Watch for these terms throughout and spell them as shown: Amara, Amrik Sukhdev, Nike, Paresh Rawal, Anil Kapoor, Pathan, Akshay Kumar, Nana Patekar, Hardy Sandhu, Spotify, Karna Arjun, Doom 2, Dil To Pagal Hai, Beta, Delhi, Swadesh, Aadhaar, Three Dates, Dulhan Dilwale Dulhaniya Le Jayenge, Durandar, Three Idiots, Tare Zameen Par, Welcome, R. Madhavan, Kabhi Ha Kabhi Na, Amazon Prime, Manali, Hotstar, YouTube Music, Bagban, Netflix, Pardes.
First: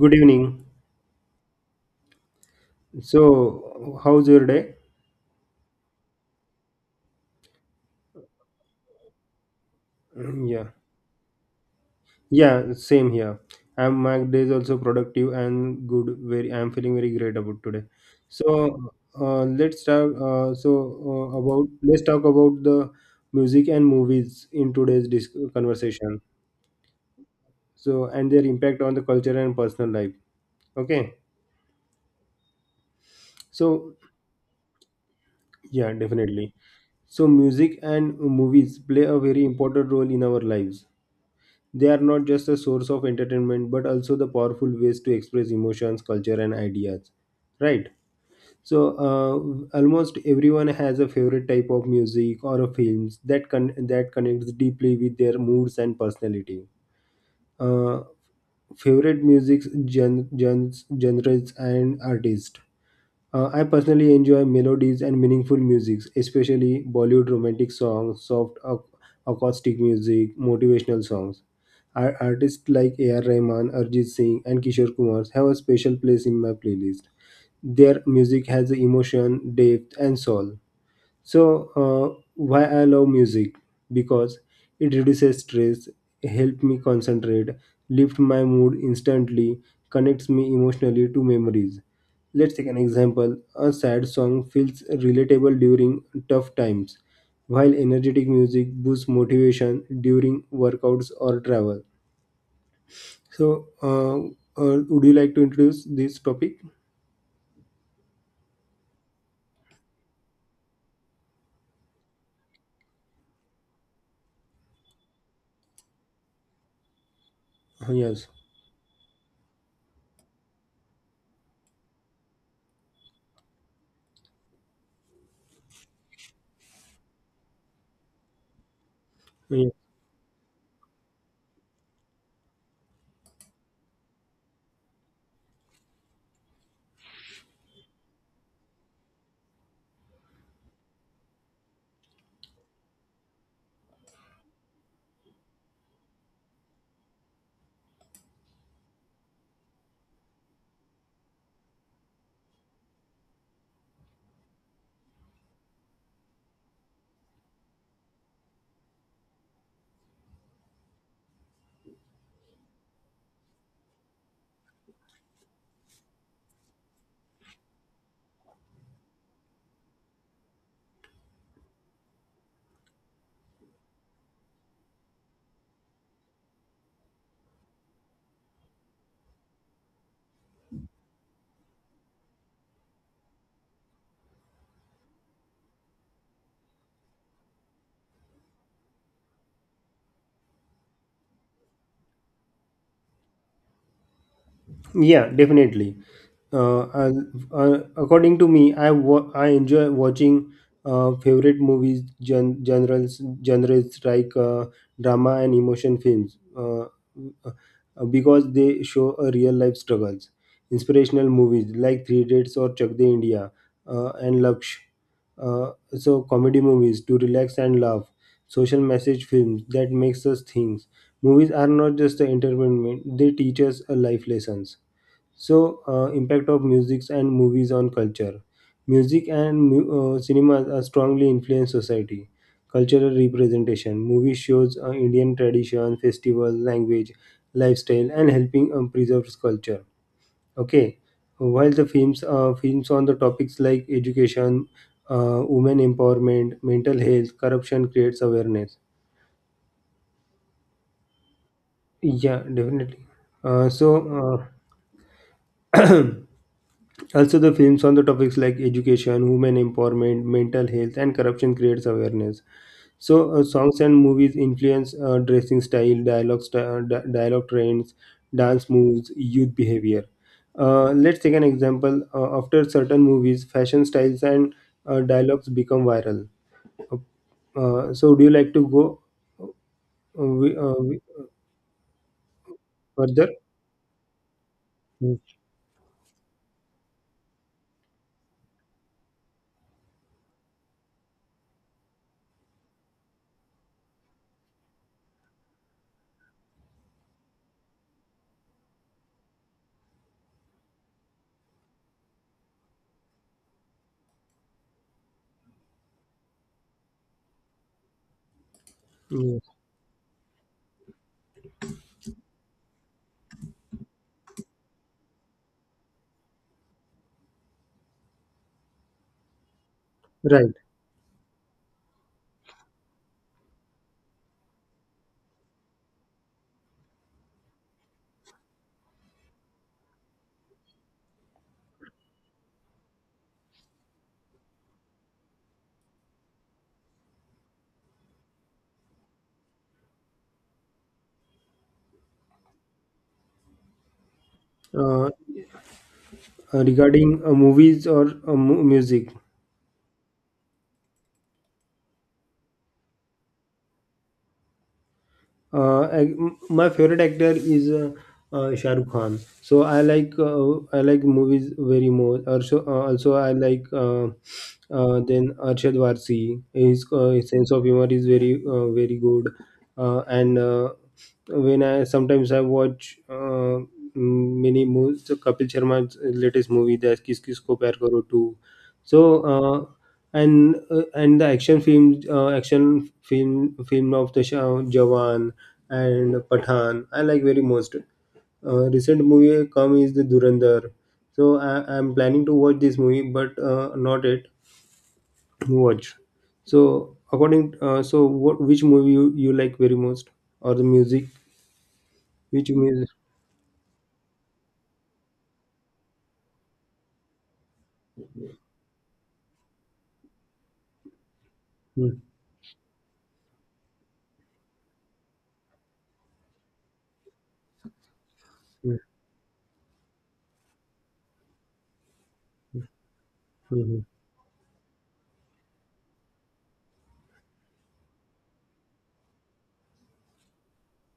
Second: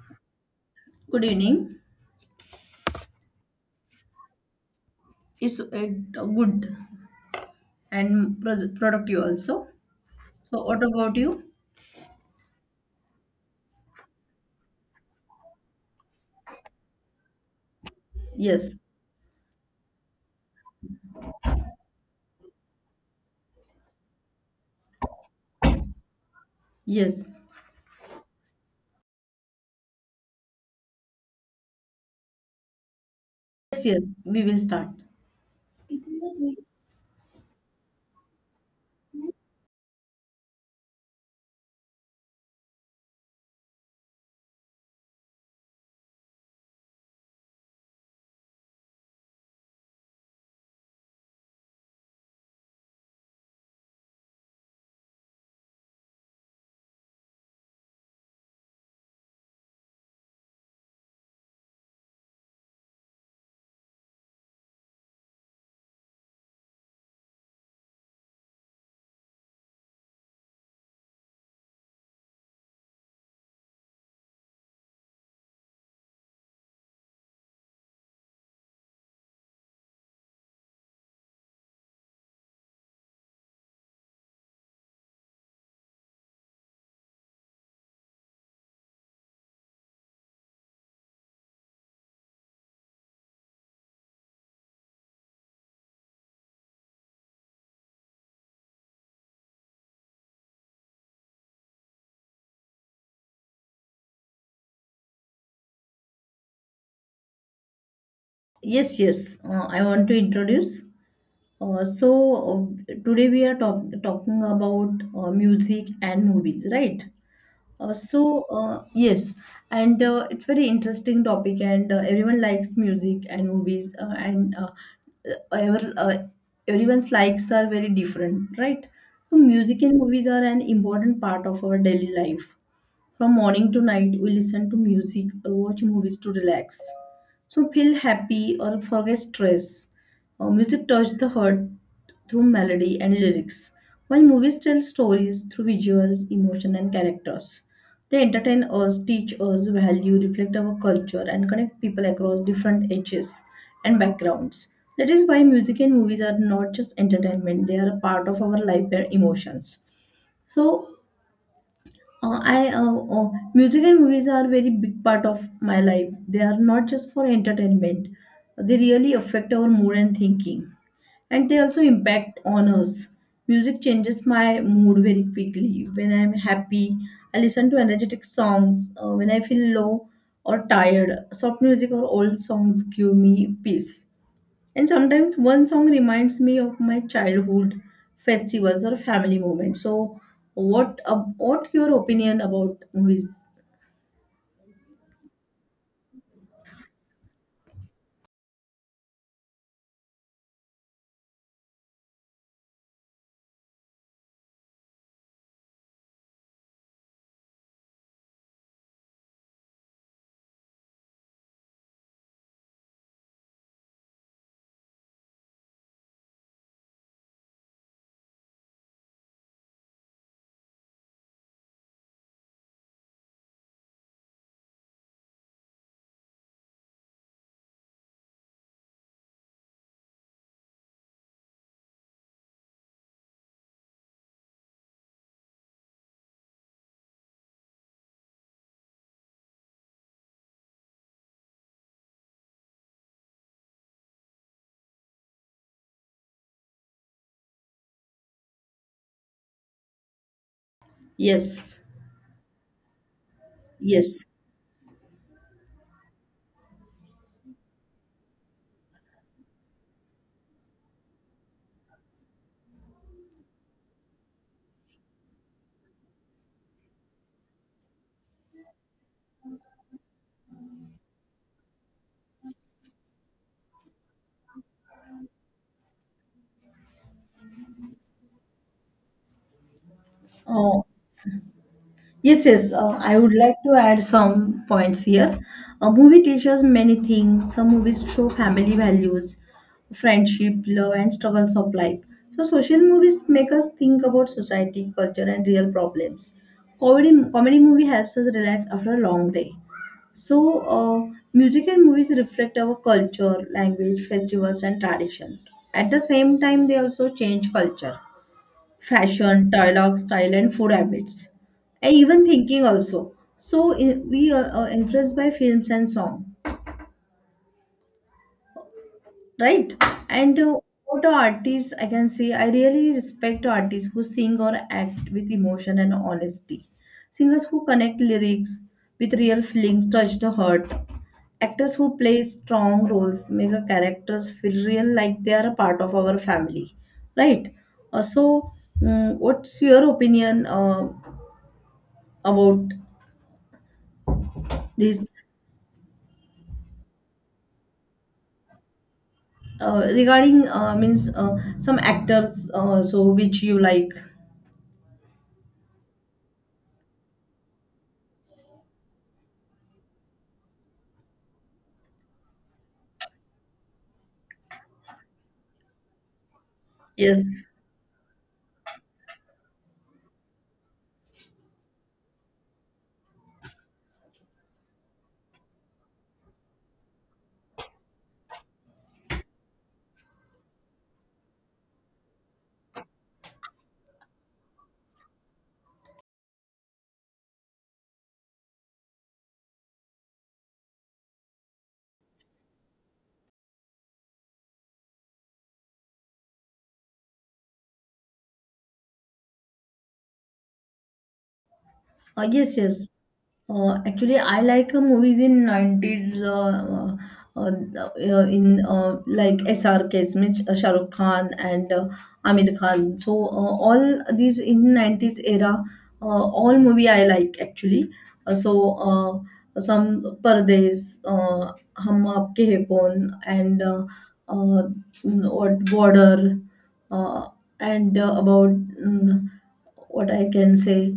Good evening. Good evening. So, how's your day? Is good and productive also. So Yeah, what about you? yeah, same here. I'm my day is also productive and good. Very, I'm feeling very great about today. Yes, So, let's talk. About let's talk about the music and movies in today's conversation. yes, So, and their impact on the culture and personal life. Okay. yes, So, yes, we will start. yeah, definitely. So, music and movies play a very important role in our lives. They are not just a source of entertainment, but also the powerful ways to express emotions, culture, and ideas. Right. So almost everyone has a favorite type of music or a films that that connects deeply with their moods and personality. Uh, favorite music genres and artists. I personally enjoy melodies and meaningful music, especially Bollywood romantic songs, soft acoustic music, motivational songs. Artists like A.R. Rahman, Arjit Singh, and Kishore Kumar have a special place in my playlist. Their music has emotion, depth, and soul. So, why I love music? Because it reduces stress, helps me concentrate, lifts my mood instantly, connects me emotionally to memories. Let's take an example. A sad song feels relatable during tough times, while energetic music boosts motivation during workouts or travel. So, would you like to introduce this topic? Yes, yes, I want to introduce. uh, so Today we are talking about music and movies, right? Yes. Yes, and it's very interesting topic, and everyone likes music and movies, uh, ever, uh, everyone's likes are very different, right? So Yes. music and movies are an important part of our daily life. From morning to night, we listen to music or watch movies to relax. So feel happy or forget stress. Music touches the heart through melody and lyrics, while movies tell stories through visuals, emotion, and characters. They entertain us, teach us value, reflect our culture, and connect people across different ages and backgrounds. That is why music and movies are not just entertainment, they are a part of our life and emotions. So, I music and movies are very big part of my life. They are not just for entertainment. They really affect our mood and thinking, and they also impact on us. Music changes my mood very quickly. When I'm happy, I listen to energetic songs. When I feel low or tired, soft music or old songs give me peace. And sometimes one song reminds me of my childhood festivals or family moments. So, what your opinion about movies? Yeah, definitely. I according to me, I enjoy watching favorite movies genres like drama and emotion films, because they show a real life struggles. Inspirational movies like Three Dates or Chak De India and Laksh. Uh, so comedy movies to relax and laugh. Social message films that makes us think. Movies are not just the entertainment; they teach us a life lessons. So, impact of music and movies on culture. Music and cinema are strongly influence society. Cultural representation. Movie shows Indian tradition, festival, language, lifestyle, and helping preserve culture. Okay, while the films, films on the topics like education, women empowerment, mental health, corruption creates awareness. Yes, Yeah, definitely. Uh, so. yes. Uh, Also, the films on the topics like education, women empowerment, mental health, and corruption creates awareness. So, songs and movies influence dressing style, dialogue, dialogue trends, dance moves, youth behavior. Let's take an example. After certain movies, fashion styles and dialogues become viral. Uh, so, do you like to go uh, wi- uh, Oh, wi- yes, yes, I further? would like to add some points Mm. here. A movie teaches many things. Some movies show family values, friendship, love, and struggles of life. So, social movies make us think about society, culture, and real problems. Comedy movie helps us relax after a long day. So, music and movies reflect our culture, language, festivals, and tradition. At the same time, they also change culture Yes. fashion, dialogue, style, and food habits. I even thinking also. So in, we are influenced by films and song, right? And Right. What are artists? I can say I really respect artists who sing or act with emotion and honesty. Singers who connect lyrics with real feelings touch the heart. Actors who play strong roles make our characters feel real, like they are a part of our family, right? Uh, so, what's your opinion about Uh, this, uh, Regarding movies or music. Regarding means some actors, so which you like? uh, ac- my favorite actor is Shah Rukh Khan. So I like movies very more. Also, also I like then Arshad Varsi. His Yes. sense of humor is very very good. And when I sometimes I watch many movies. So Kapil Sharma's latest movie that Kis Kis Ko Pyar Karo 2. So. Uh, and the action films, action film of the Jawan and Pathan. I like very most. Recent movie come is the Durandar. So I am planning to watch this movie, but not yet watch. So what which movie you, you like very most or the music? Which Yes, yes. music? Actually, I like movies in 90s, in, like SRK, means Shah Rukh Khan and Hmm, Amir Khan. So all these in 90s era, all movie I like actually. Uh, so hmm, some Pardes, Hum Aapke Hai Kaun, hmm, and hmm. Uh, what Border, uh, and about what I can say.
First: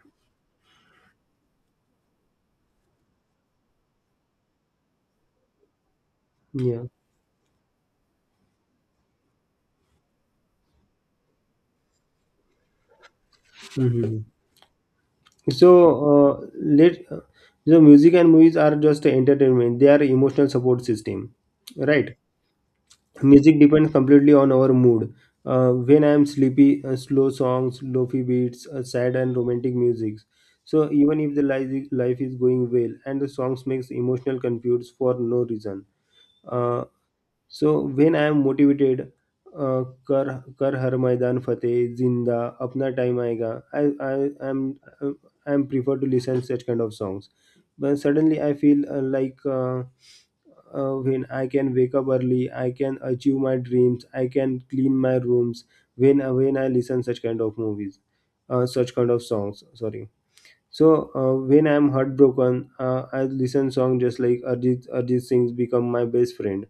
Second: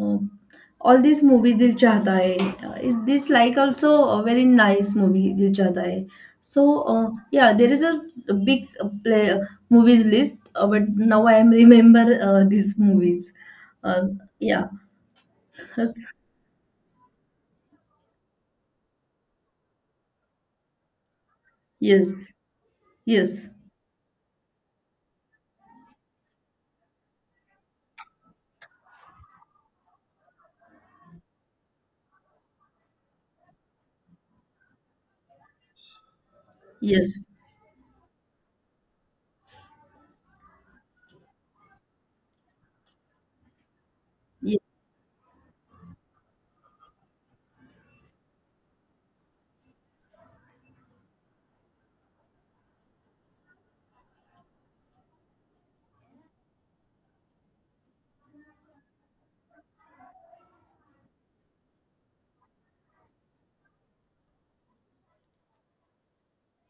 Um, all these movies Dil Chahta Hai. Is this like also a very nice movie Dil Chahta Hai. So Yeah. Yeah, there is a big play movies list, but now I am remember these movies. Hmm, Uh, hmm, hmm. yeah. Yes. So let the music and movies are just entertainment. They are emotional support system, right? Yes. Music depends completely on our mood. When I am sleepy, slow songs, lofi beats, sad and romantic music. So even if the life is going well, and the songs makes emotional confused for no reason. Uh, Yes. so when I am motivated, uh, कर हर मैदान फतेह जिंदा अपना time आएगा I I am I am prefer to listen such kind of songs but suddenly I feel like, when I can wake up early, I can achieve my dreams, I can clean my rooms when I listen such kind of movies, such kind of songs. Sorry. So when I'm heartbroken, I listen song just like Arjit Singh's "Become My Best Friend."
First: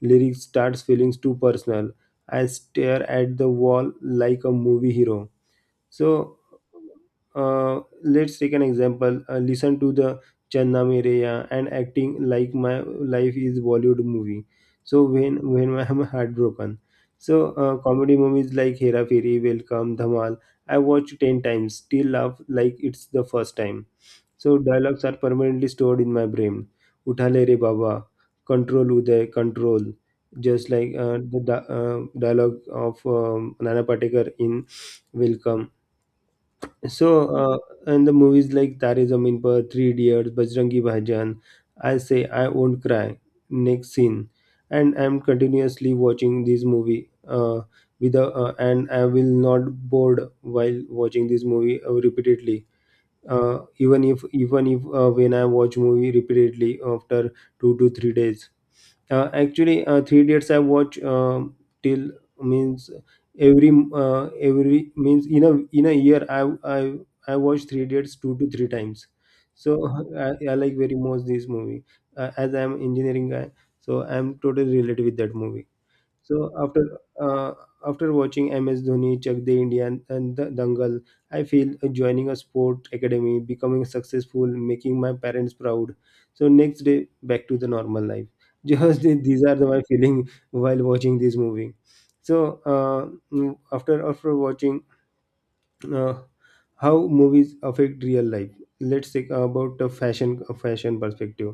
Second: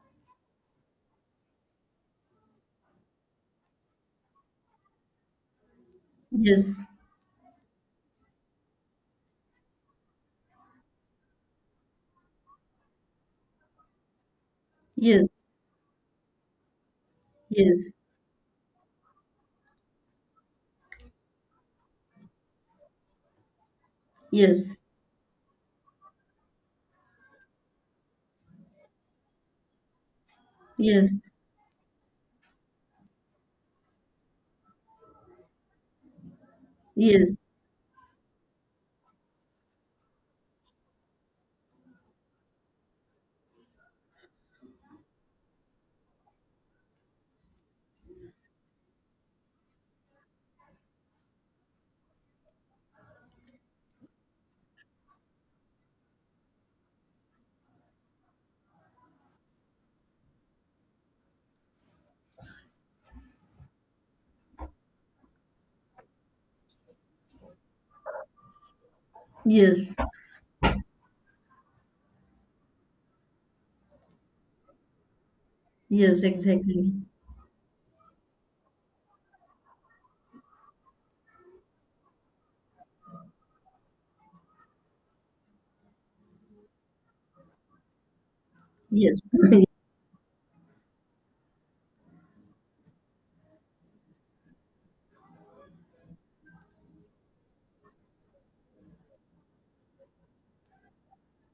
Lyrics starts feelings too personal. I stare at the wall like a movie hero. So Yes. Let's take an example. Listen to the Channa Mereya and acting like my life is Bollywood movie. So Yes. when I'm heartbroken. So Yes. comedy movies like Hera Fairy, Welcome, Dhamal. I watched 10 times, still laugh like it's the first time. So Yes. dialogues are permanently stored in my brain. Uthale re baba, control uday, control. Just like Yes. Dialogue of Nana Patekar in Welcome. so, Yes. Yes. uh, and the movies like Tare Zameen Par, Three Idiots, Bajrangi Bhaijaan, I Say I Won't Cry, Next Scene, and I'm continuously watching this movie. And I will not bored while watching this movie repeatedly. Even if when I watch movie repeatedly after 2 to 3 days. Actually, Three dates I watch till means every means in a year I I watch Three dates 2 to 3 times. So Yes. I like very much this movie as I'm engineering guy. So I'm totally related with that movie. Yes. So Exactly. after after watching MS Dhoni, Chak De India, and the Dangal, I feel joining a sport academy, becoming successful, making my parents proud. So next day, back to the normal life. Just Yes. these are the, my feeling while watching this movie. So after watching, uh, how movies affect real life, let's take about the fashion perspective.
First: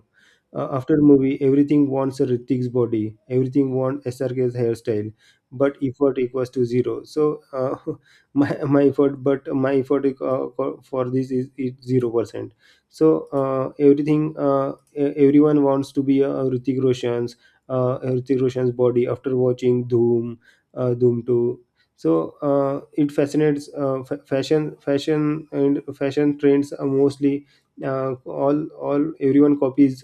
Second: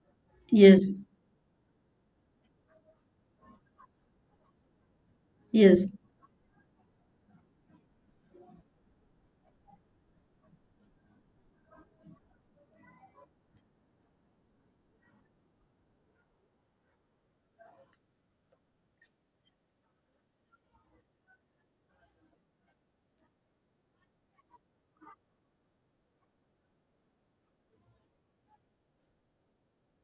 After Yes. movie everything wants a Ritik's body, everything wants SRK's hairstyle, but Yes. effort equals to zero. So my effort for this is 0%. So everyone wants to be a Ritik Roshan's body after watching Doom, Doom 2. So it fascinates fashion and fashion trends are mostly all everyone copies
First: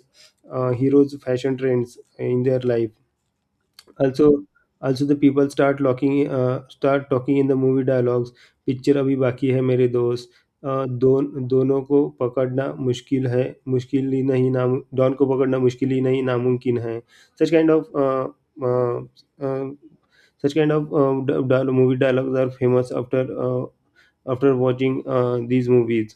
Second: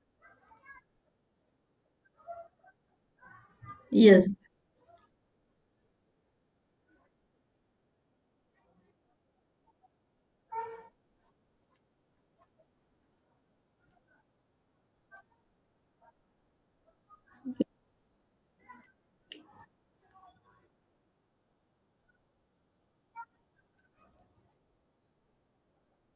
heroes fashion trends in their life. Yes. Also, also the people start locking, start talking in the movie dialogues. Picture अभी बाकी है मेरे दोस्त. अ, दोन दोनों को पकड़ना मुश्किल है, मुश्किल ही नहीं, नाम डॉन को पकड़ना मुश्किल ही नहीं, नामुमकिन है. Such kind of such kind of movie dialogues are famous after after watching these movies.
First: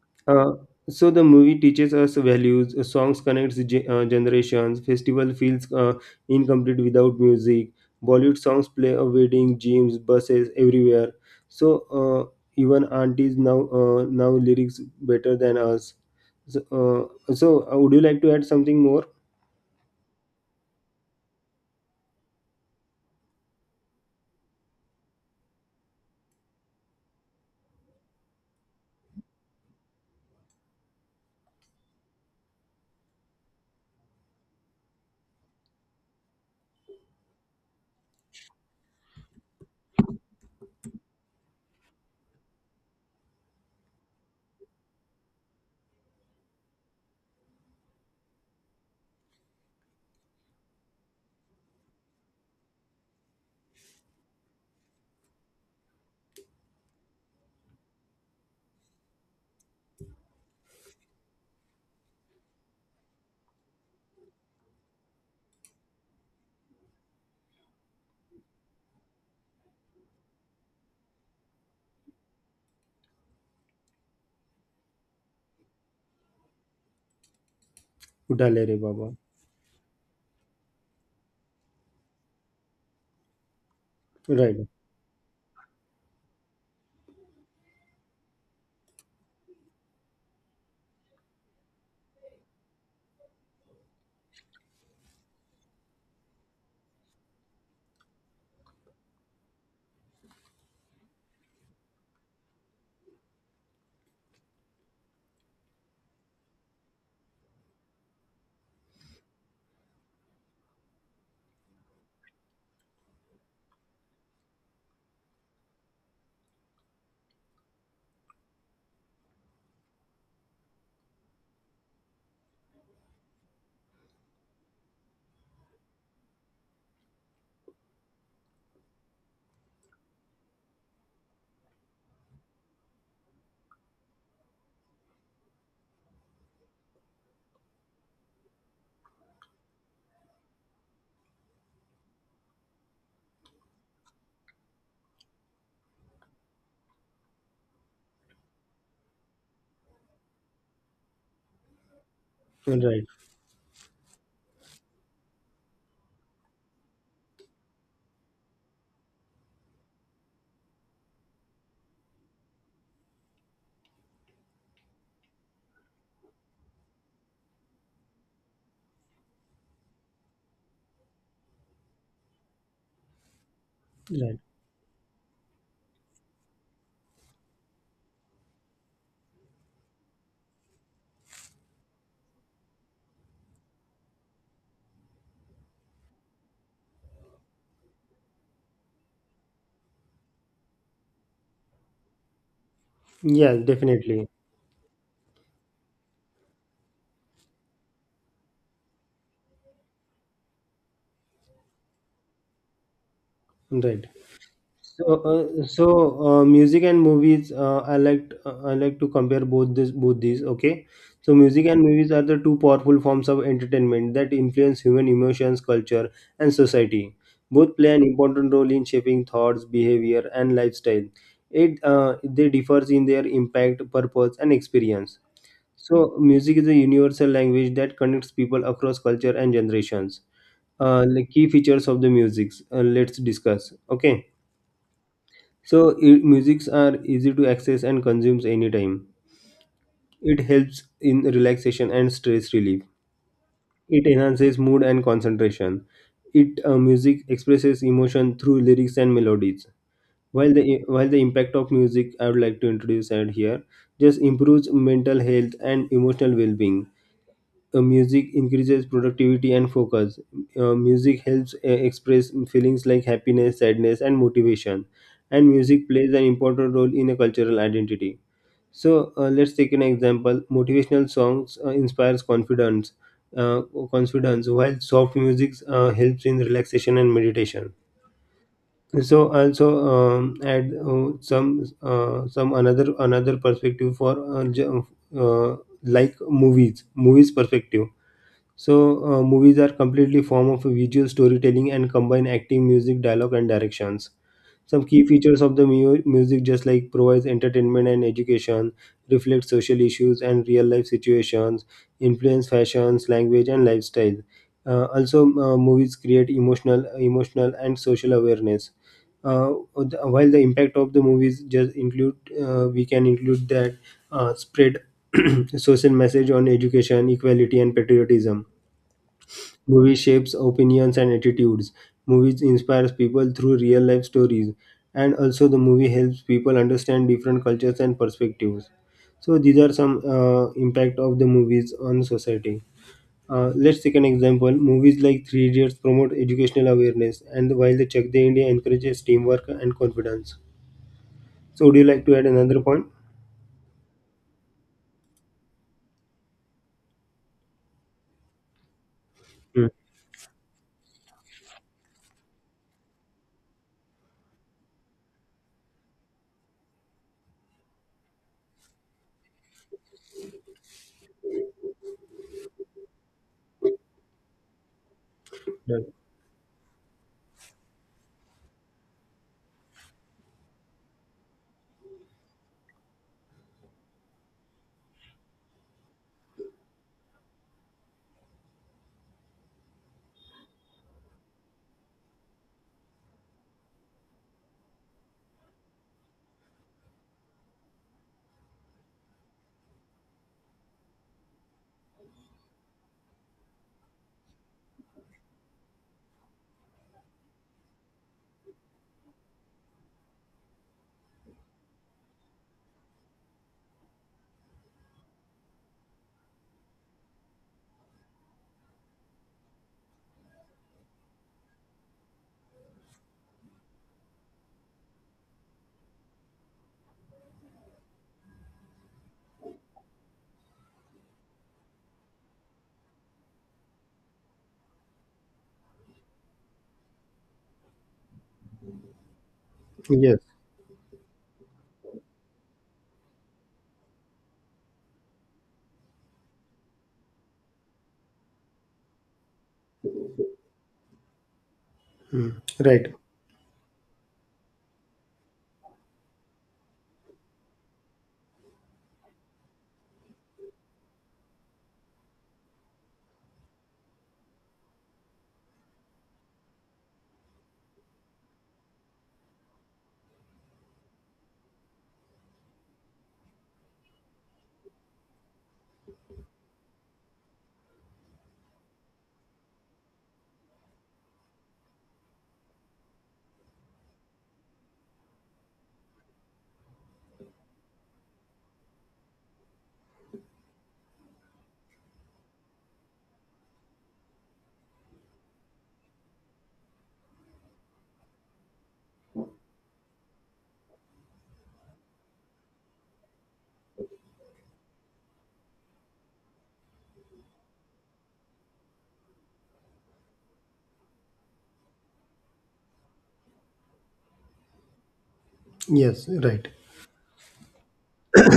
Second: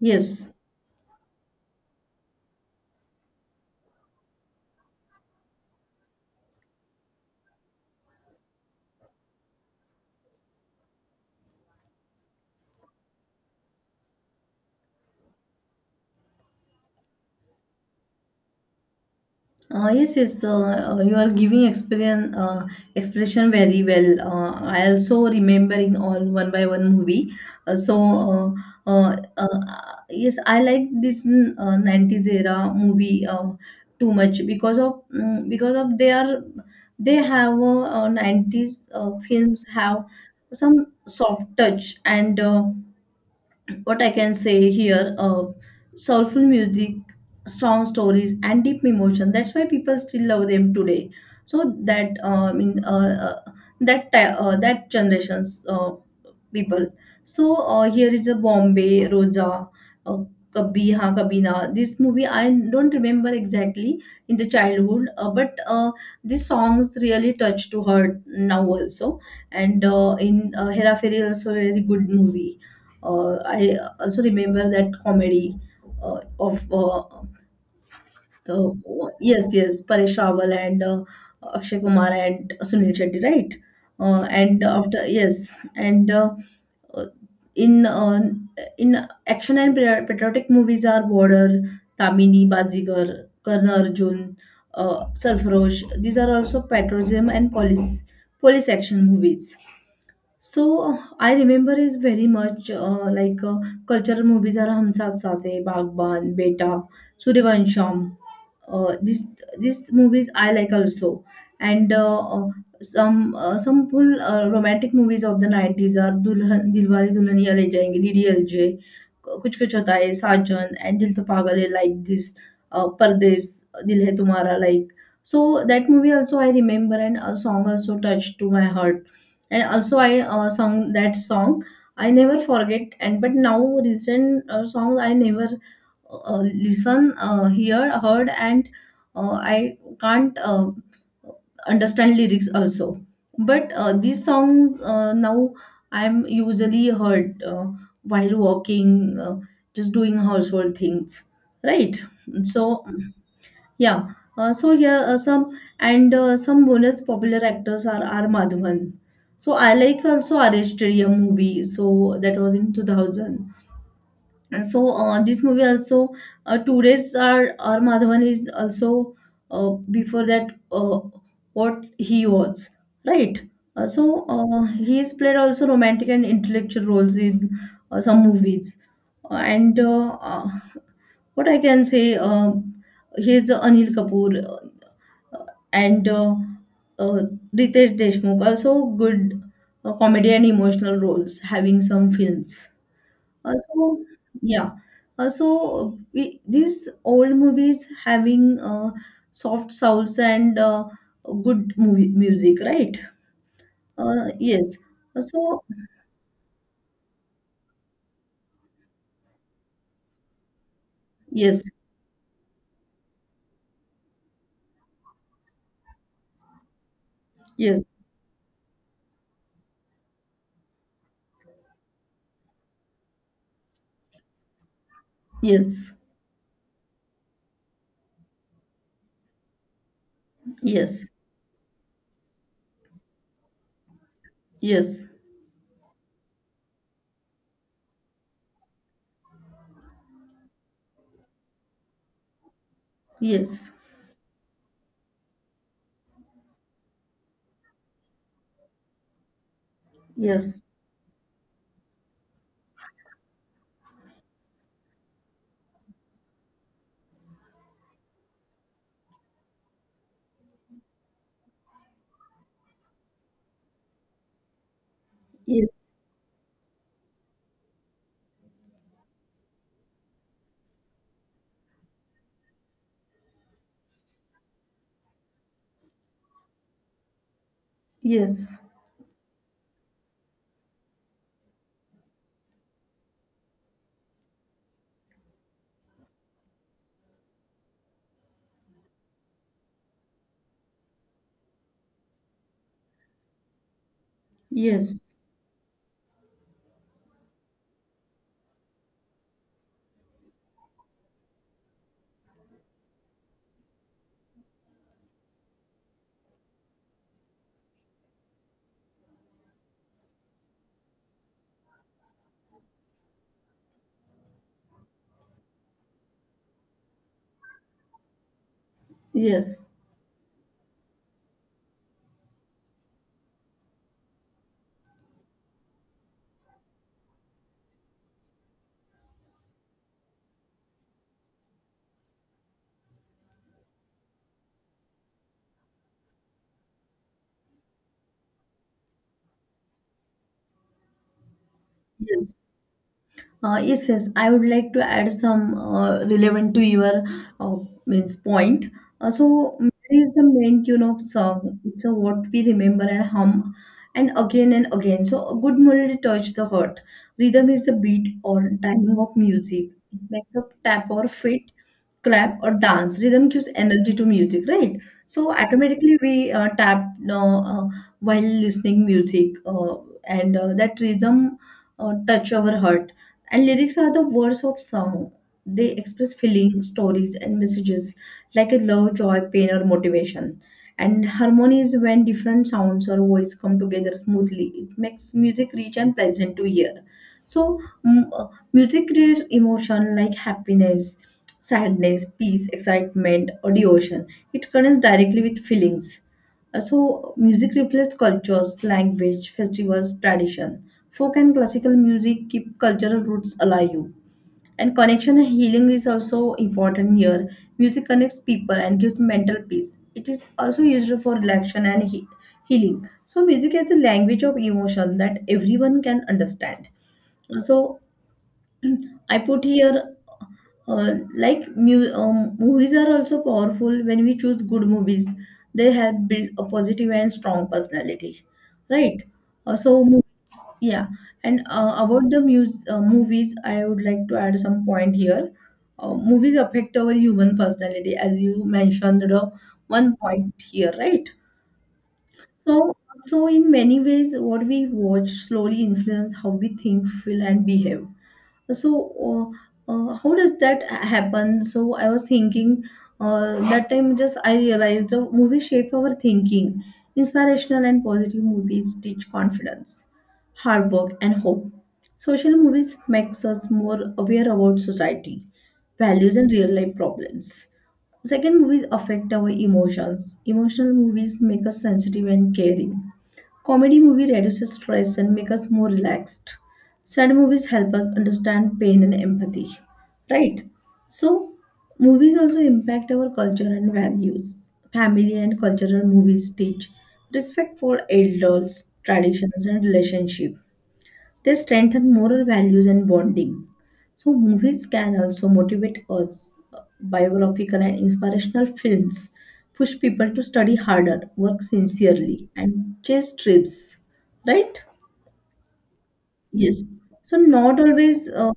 Yes. Uh, so the movie teaches us values, songs connects generations, festival feels incomplete without music. Bollywood songs play a wedding, gyms, buses everywhere. So even aunties now now lyrics better than us. So, would you like to add something more? Yes, yes, you are giving experience, expression very well. I also remembering all one by one movie. Uh, so, uh, uh, uh, yes, I like this 90s era movie too much because of their they have 90s films have some soft touch and what I can say here, soulful music, strong stories, and deep emotion. That's why people still love them today. So that, I mean, that generations people. So here is a Bombay, Rosa, uh, Kabhi Ha Kabhi Na. This movie I don't remember exactly in the childhood, but these songs really touch to her now also. And in Hera Fairy also a very good movie. I also remember that comedy of Udale re the, Baba. yes, yes, Paresh Rawal and Akshay Kumar and Sunil Shetty, right? And Right, after, yes, and uh, in uh, in action and patriotic movies are Border, Tamini, Bazigar, Karna Arjun, Sarfarosh. These are also patriotism and police action movies. So I remember is very much like cultural movies are Hum Saath Saath Hai, Bagban, Beta, Suryavansham. This These movies I like also, and some full romantic movies of the 90s are Dulhan Dilwale Dulhaniya Le Jayenge, DDLJ, Kuch Kuch Hota Hai, Sajan, and Dil To Pagal Hai like this, Pardes, Dil Hai Tumhara like. So that movie also I remember, and a song also touched to my heart, and also I sung that song. I never forget. And but now recent songs I never listen hear heard, and I can't understand lyrics also. But these songs, now I'm usually heard while walking, just doing household things, right? right, So right. yeah. Here some bonus popular actors are R. Madhavan. So I like also Arashtriya movie. So that was in 2000. And so this movie also, 2 days. R. Madhavan is also uh, before that, what he was, right. He has played also romantic and intellectual roles in some movies. And What I can say, he is Anil Kapoor and uh, Ritesh Deshmukh also good comedy and emotional roles having some films Yes, also. definitely. Yeah. Also these old movies having soft sounds and good movie music, right. Right. Yes. So, So music and movies. I like to compare both these. Okay, so music yes, and movies are the two powerful forms of entertainment that influence human emotions, culture, and society. Both yes, play an important role in shaping thoughts, behavior, and lifestyle. It They differs in their impact, purpose, and experience. yes, So, music is a universal language that connects people across culture and generations. Yes, The key features of the music. Let's discuss. Okay. yes, So musics are easy to access and consumes anytime. It helps in relaxation and stress relief. It enhances mood and concentration. It Music expresses emotion through lyrics and melodies. While yes, the while the impact of music I would like to introduce out here just improves mental health and emotional well-being. Music increases productivity and focus. Music helps express feelings like happiness, sadness, and motivation. And yes, music plays an important role in a cultural identity. So let's take an example. Motivational songs inspires confidence, uh, while soft music helps in relaxation and meditation. yes, So also add some another perspective for uh, j- uh, like movies perspective. So, movies are completely form of visual storytelling and combine acting, music, dialogue, and directions. yes, Some yes, key yes, features of the music just like provides entertainment and education, reflects social issues and real life situations, influence fashions, language, and lifestyle. Also, movies create emotional and social awareness. Uh, while the impact of the movies just include, we can include that spread social message on education, equality, and patriotism. yes, Movie shapes opinions and attitudes. Movies inspires people through real life stories. And also the movie helps people understand different cultures and perspectives. So these are some impact of the movies on society. Let's take an example. Movies like Three Idiots promote educational awareness, and while the Chak De India encourages teamwork and confidence. So, would you like to add yes. another point? Yes, yes. I would like to add some relevant to your uh, means point. Hmm. There is the main tune of song. It's a what we remember and hum, and again and again. So a good melody touch the heart. Rhythm is the beat or timing of music. It makes a tap or fit, clap or dance. Rhythm gives energy to music, right? So Right. automatically we tap while listening music, and that rhythm touch our heart, and lyrics are the words of song. They express feelings, stories, and messages like a love, joy, pain, or motivation. And harmony is when different sounds or voice come together smoothly. It makes music rich and pleasant to hear. So, music creates emotion like happiness, sadness, peace, excitement, or devotion. It connects directly with feelings. So music reflects cultures, language, festivals, tradition. Folk and classical music keep cultural roots alive. And connection and healing is also important here. Music connects people and gives mental peace. It is also used for relaxation and healing. So music is a language of emotion that everyone can understand. So I put here like movies are also powerful when we choose good movies. They help build a positive and strong personality, right? Uh, so mo- Yes. yeah, and about the movies, I would like to add some point here. Movies affect our human personality, as you mentioned the one point here, right? So Right. so in many ways, what we watch slowly influence how we think, feel, and behave. So how does that happen? So I was thinking, that time, just I realized the movie shape our thinking. Inspirational and positive movies teach confidence, hard work, and hope. Social movies makes us more aware about society values and real life problems. Second, movies affect our emotions. Emotional movies make us sensitive and caring. Comedy movie reduces stress and make us more relaxed. Sad movies help us understand pain and empathy, right? So movies also impact our culture and values. Family and cultural movies teach respect for elders, traditions, and relationship. They strengthen moral values and bonding. So, movies can also motivate us. Biographical and inspirational films push people to study harder, work sincerely, and chase trips, right? Yes. Right. Yes. So, not always,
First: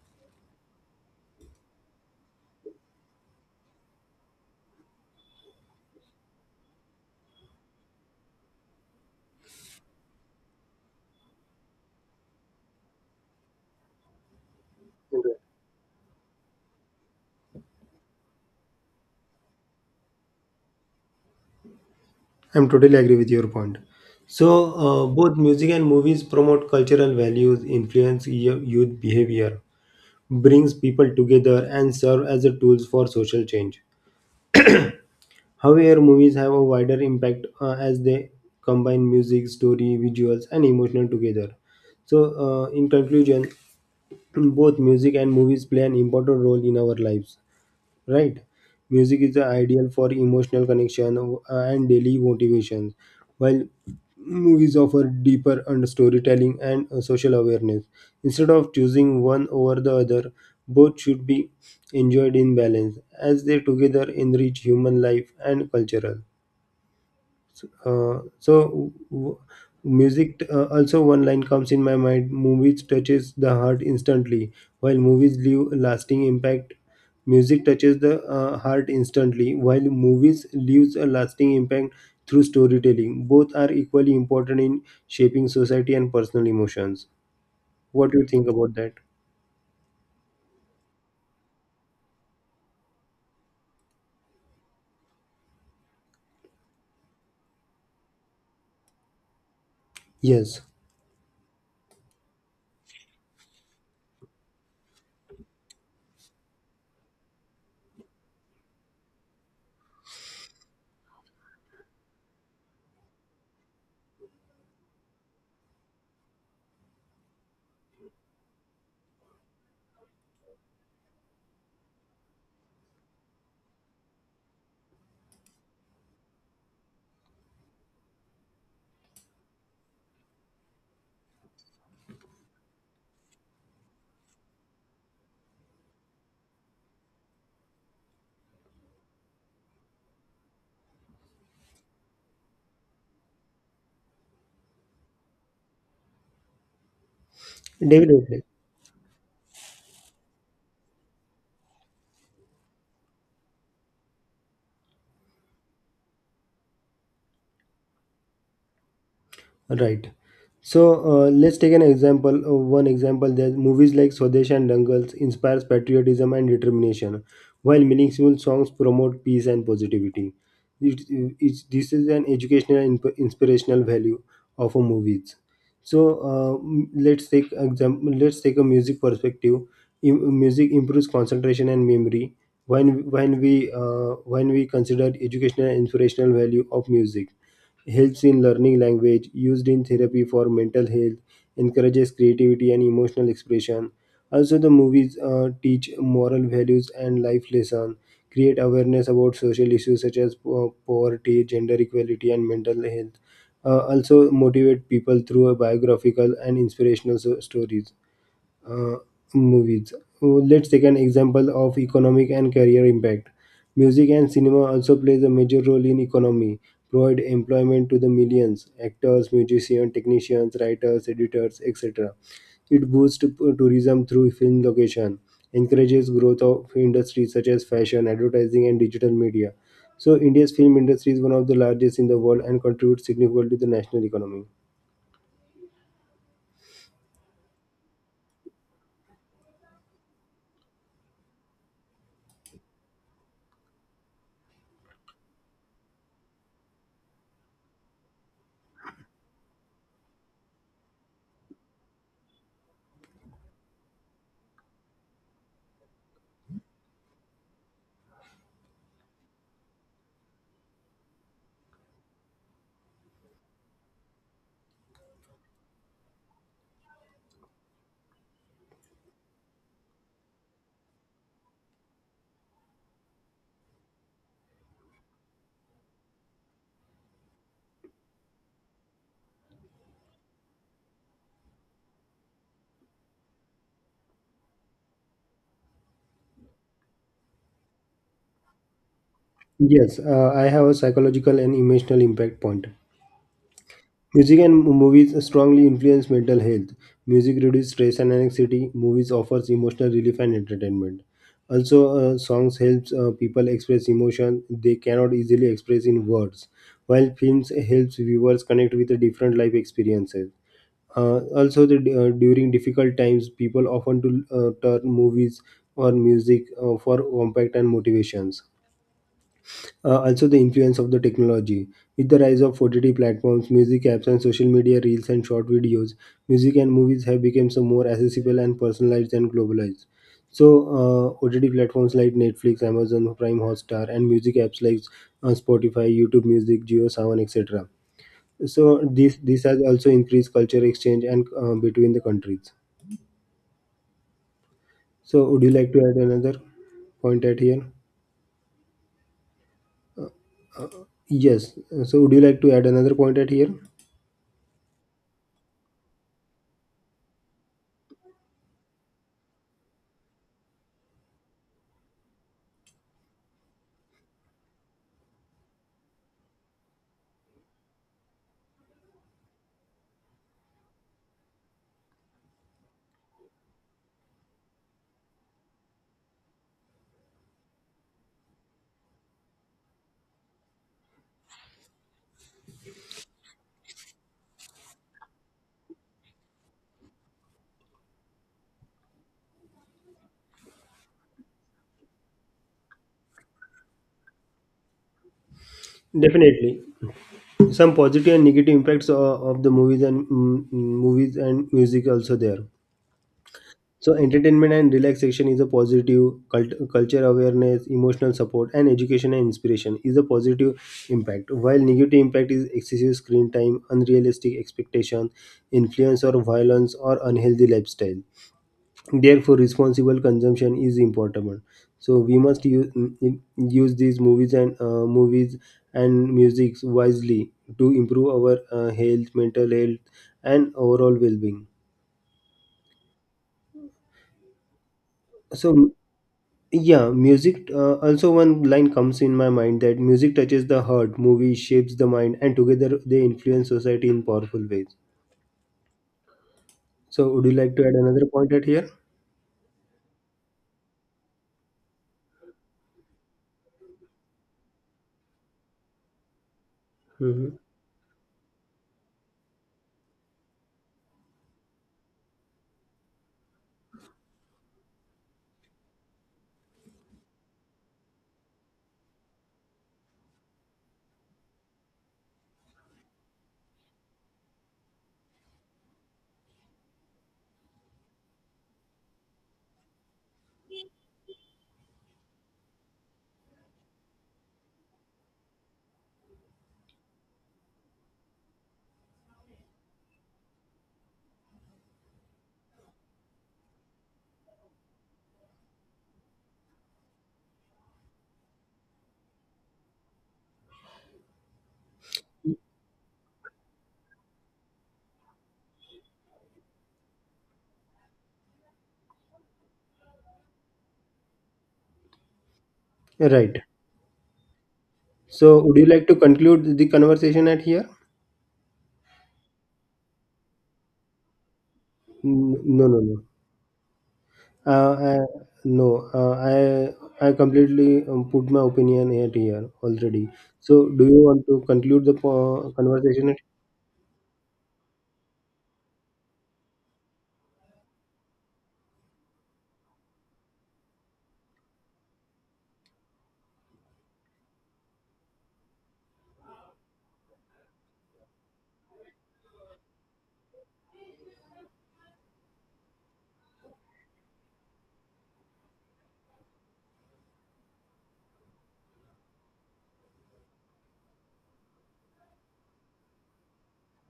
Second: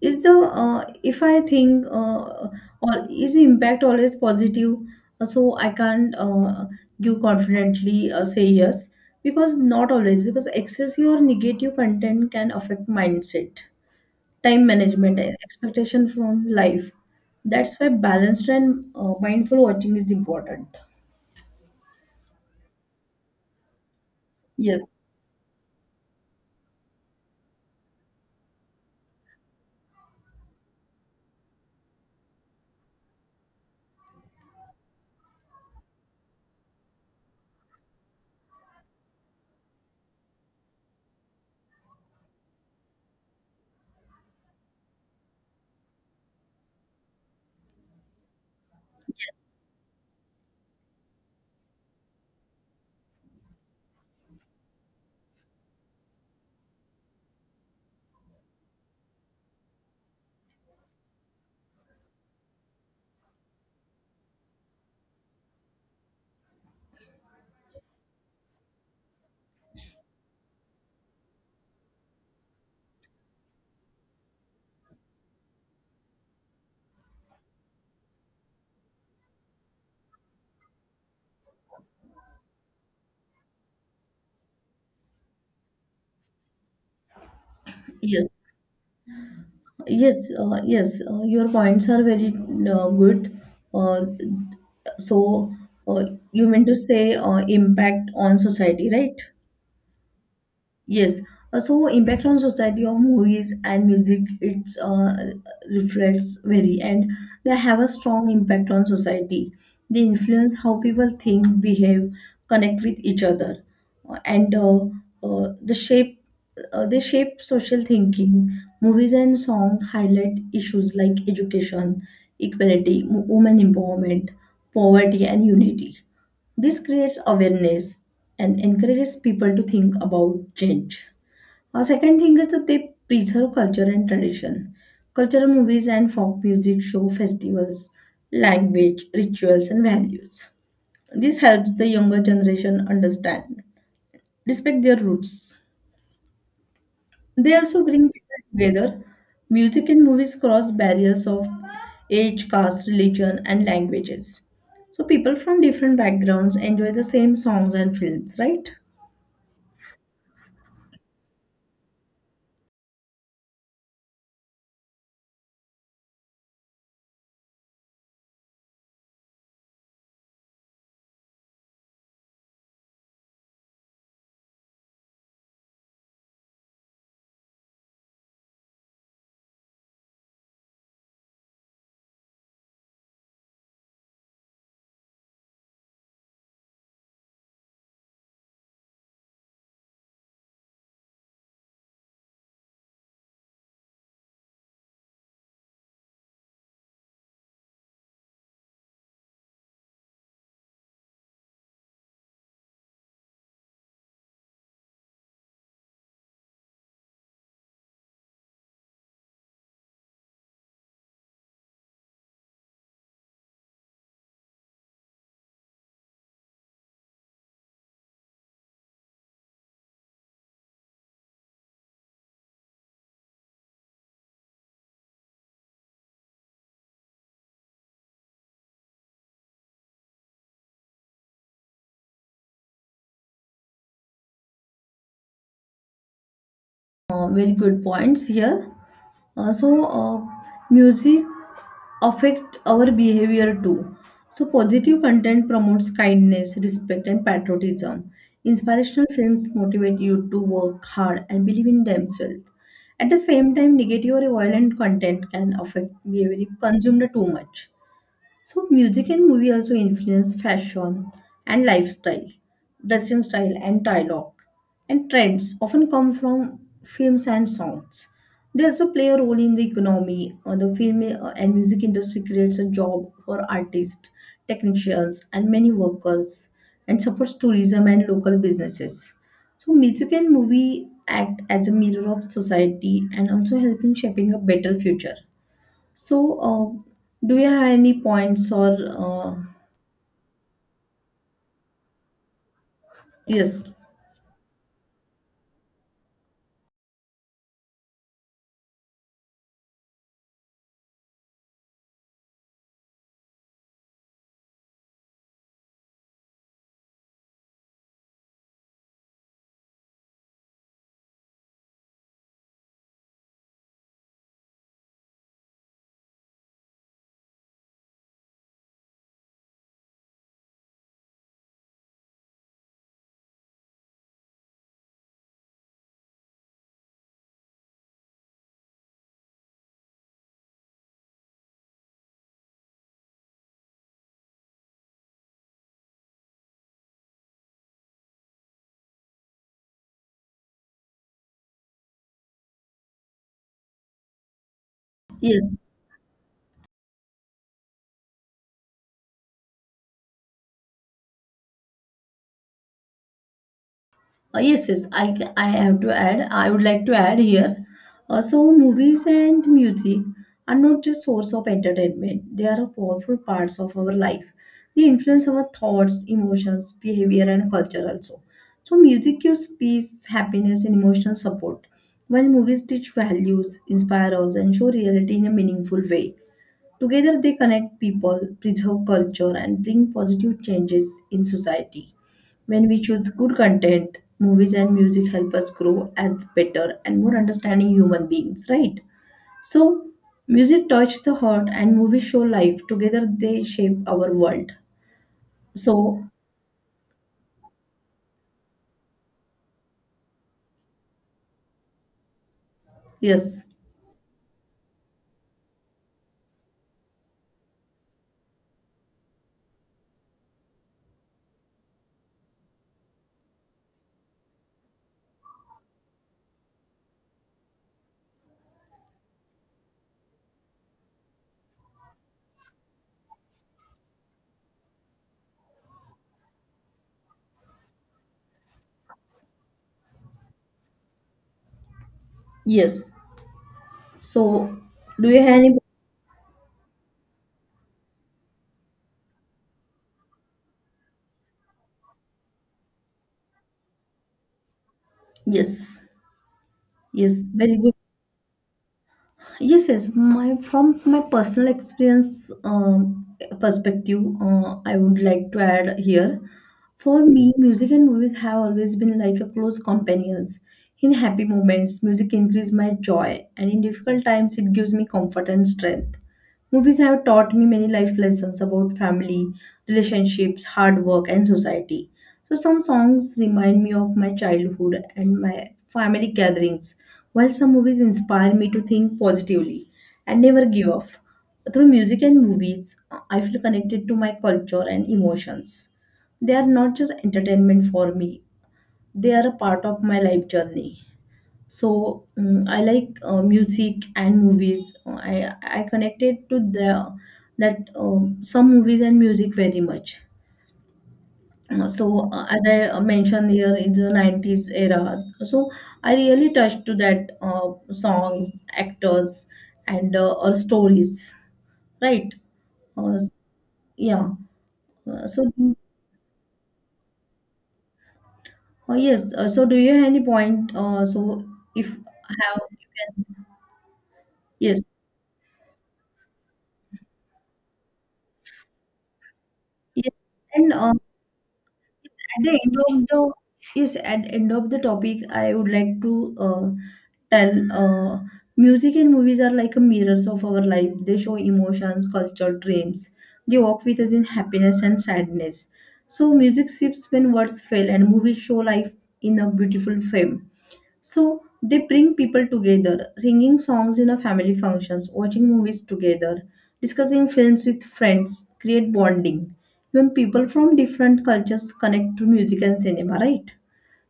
is the, if I think, or is the impact always positive? So, I can't give confidently, say yes, because not always, because excessive or negative content can affect mindset, time management, expectation from life. That's why balanced and mindful watching is important. I'm totally agree with your point. So, Yes, both music and movies promote cultural values, influence youth behavior, brings people together, and serve as a tools for social change. However, movies have a wider impact as they combine music, story, visuals, and emotional together. So, in conclusion, both music and movies play an important role in our lives, right? Music is the ideal for emotional connection and daily motivations, while movies offer deeper and storytelling and social awareness. Instead of choosing one over the other, both should be enjoyed in balance, as they together enrich human life and cultural. Uh, so w- Music also one line comes in my mind, movies touches the heart instantly while movies leave lasting impact. Music touches the heart instantly while movies leaves a lasting impact through storytelling. Both are equally important in shaping society and personal emotions. What do you yes, think about that? yes, yes. Your points are very good. Uh, so uh, you mean to say, impact on society, right? Yes, Yes. Impact on society of movies and music, it's reflects very, and they have a strong impact on society. They influence how people think, behave, connect with each other. And the shape They shape social thinking. Movies and songs highlight issues like education, equality, women empowerment, poverty, and unity. This creates awareness and encourages people to think about change. A second thing is that they preserve culture and tradition. Cultural movies and folk music show festivals, language, rituals, and values. This helps the younger generation understand, respect their roots. They also bring people definitely. together. Music and movies cross barriers of age, caste, religion, and languages. So people from different backgrounds enjoy the same songs and films, right? Right. So let's take an example. One example, that movies like Swadesh and Dangles inspires patriotism and determination, while meaningful songs promote peace and positivity. It, this is an educational and inspirational value of a movies. So let's take example. Let's take a music perspective. Music improves concentration and memory. When we when we consider educational and inspirational value of music, helps in learning language, used in therapy for mental health, encourages creativity and emotional expression. Also, the movies teach moral values and life lessons, create awareness about social issues such as poverty, gender equality, and mental health. Also, motivate people through a biographical and inspirational stories, uh, movies. Oh, let's take an example of economic and career impact. Music and cinema also plays a major role in economy, provide employment to the millions, actors, musicians, technicians, writers, editors, etc. It boosts tourism through film location, encourages growth of industries such as fashion, advertising, and digital media. So India's film industry is one of the largest in the world and contributes significantly to the national economy. Very good points here. Uh, so, uh, Music affect our behavior too. So, positive content promotes kindness, respect, and patriotism. Inspirational films motivate you to work hard and believe in themselves. At the same time, negative or violent content can affect behavior if consumed too much. So music and movie also influence fashion and lifestyle, dressing style and dialogue. And trends often come from films and songs. They also play a role in the economy. The film and music industry creates a job for artists, technicians, and many workers, and supports tourism and local businesses. So music and movie act as a mirror of society and also help in shaping a better future. So, do you have any points or Yes, I have a psychological and emotional impact point. yes, Music and movies strongly influence mental health. Music reduces stress and anxiety. Movies offers emotional relief and entertainment. Also, songs helps people express emotion they cannot easily express in words, while films helps viewers connect with the different life experiences. Also, during difficult times, people often to turn movies or music for impact and motivations. Also, the influence of the technology. With the rise of OTT platforms, music apps, and social media reels and short videos, music and movies have become so more accessible and personalized and globalized. So, OTT platforms like Netflix, Amazon Prime, Hotstar, and music apps like Spotify, YouTube Music, JioSaavn, etc. So, this has also increased culture exchange and between the countries. So, would you yes, like to add another point at here? Yes. So, would you like to add another point at here? Yes, I have to add, I would like to add here. Movies and music are not just source of entertainment, they are a powerful parts of our life. They influence our thoughts, emotions, behavior, and culture also. So, music gives peace, happiness, and emotional support, while movies teach values, inspire us, and show reality in a meaningful way. Together, they connect people, preserve culture, and bring positive changes in society. When we choose good content, movies and music help us grow as better and more understanding human beings, right? So, music touches the heart and movies show life. Together, they shape our world. So, Definitely. Some positive and negative impacts of the movies and movies and music also there. yes, So entertainment and relaxation is a positive, culture awareness, emotional support, and education and inspiration is a positive impact, while negative impact is excessive screen time, unrealistic expectation, influence or violence or unhealthy lifestyle. Therefore, responsible consumption is important. So we must use these movies and movies and music wisely to improve our health mental health and overall well-being. yes. So, do you have any? So yeah, music also one line comes in my mind, that music touches the heart, movie shapes the mind, and together they influence society in powerful ways. Yes, So yes, would you like very to add good. another point at here? Yes, yes. My from my personal experience perspective, I would like to add here. For Hmm. me, music and movies have always been like a close companions. In happy moments, music increases my joy, and in difficult times, it gives me comfort and strength. Movies have taught me many life lessons about family, relationships, hard work, and society. So, some songs remind me of my childhood and my family gatherings, while some movies inspire me to think positively and never give up. Through music and movies, I feel connected to my culture and emotions. They are not just entertainment for me, they are a part of my life journey. So, mm, I like music and movies. I connected to the that, some movies and music very much. Uh, so as I mentioned here, in the 90s era, so I really touched to that songs, actors, and or stories, right? uh, Right. yeah Uh, so So would you like to conclude the conversation at here? Oh yes. So, do you have any point? So, if Mm, have you no, no, no. can. Yes, Uh, I, no, uh, I I completely put my opinion at here yes. already. And So, do you want to conclude the At the end of the, conversation? yes, at end of the topic, I would like to tell, music and movies are like a mirrors of our life. They show emotions, culture, dreams. They walk with us in happiness and sadness. So music shifts when words fail, and movies show life in a beautiful frame. So they bring people together, singing songs in a family functions, watching movies together, discussing films with friends, create bonding. Even people from different cultures connect through music and cinema, right?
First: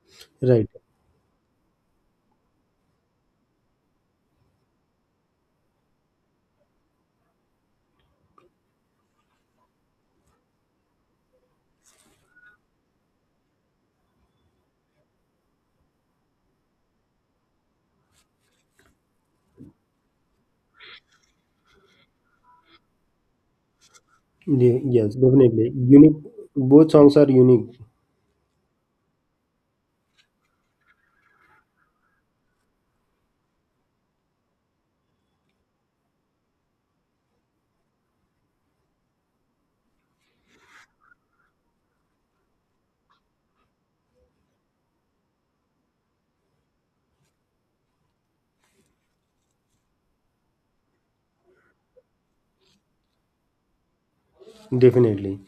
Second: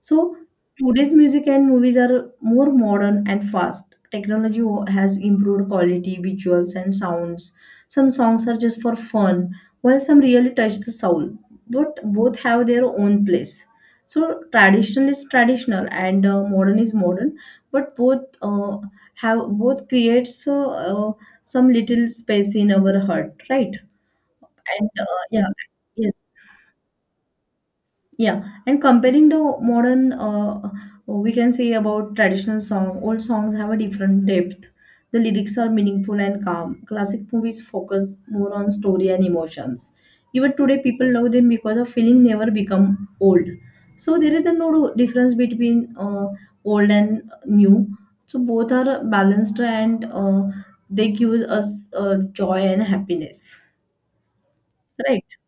So Right. today's music and movies are more modern and fast. Technology has improved quality, visuals, and sounds. Some songs are just for fun, while some really touch the soul. But both have their own place. So traditional is traditional and modern is modern, but both creates some little space in our heart, right? And Yes, uh, yeah, definitely. yes. Unique. Both songs are unique, Yeah, and comparing the modern, we can say about traditional song, old songs have a different depth. The lyrics are meaningful and calm. Classic movies focus more on story and emotions. Even today, people love them because of feeling never become old. So there is a no difference between old and new. So both are balanced and they give us joy and happiness. Right? definitely.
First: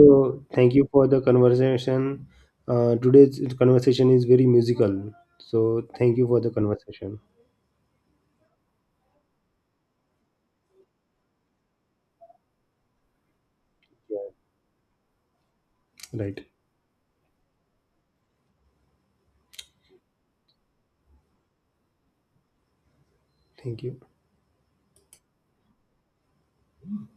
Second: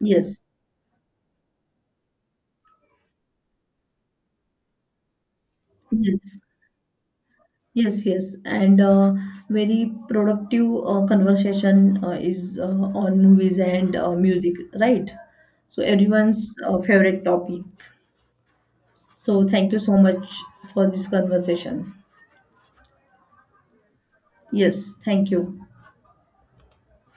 Yes. thank you for the conversation. Today's conversation is very musical. So, thank you for Yes. the conversation. Yes, yes, and very productive conversation is on movies and Yeah. music, right? So Right. everyone's favorite topic. So thank you so much for this conversation. Thank you. Yes, thank you.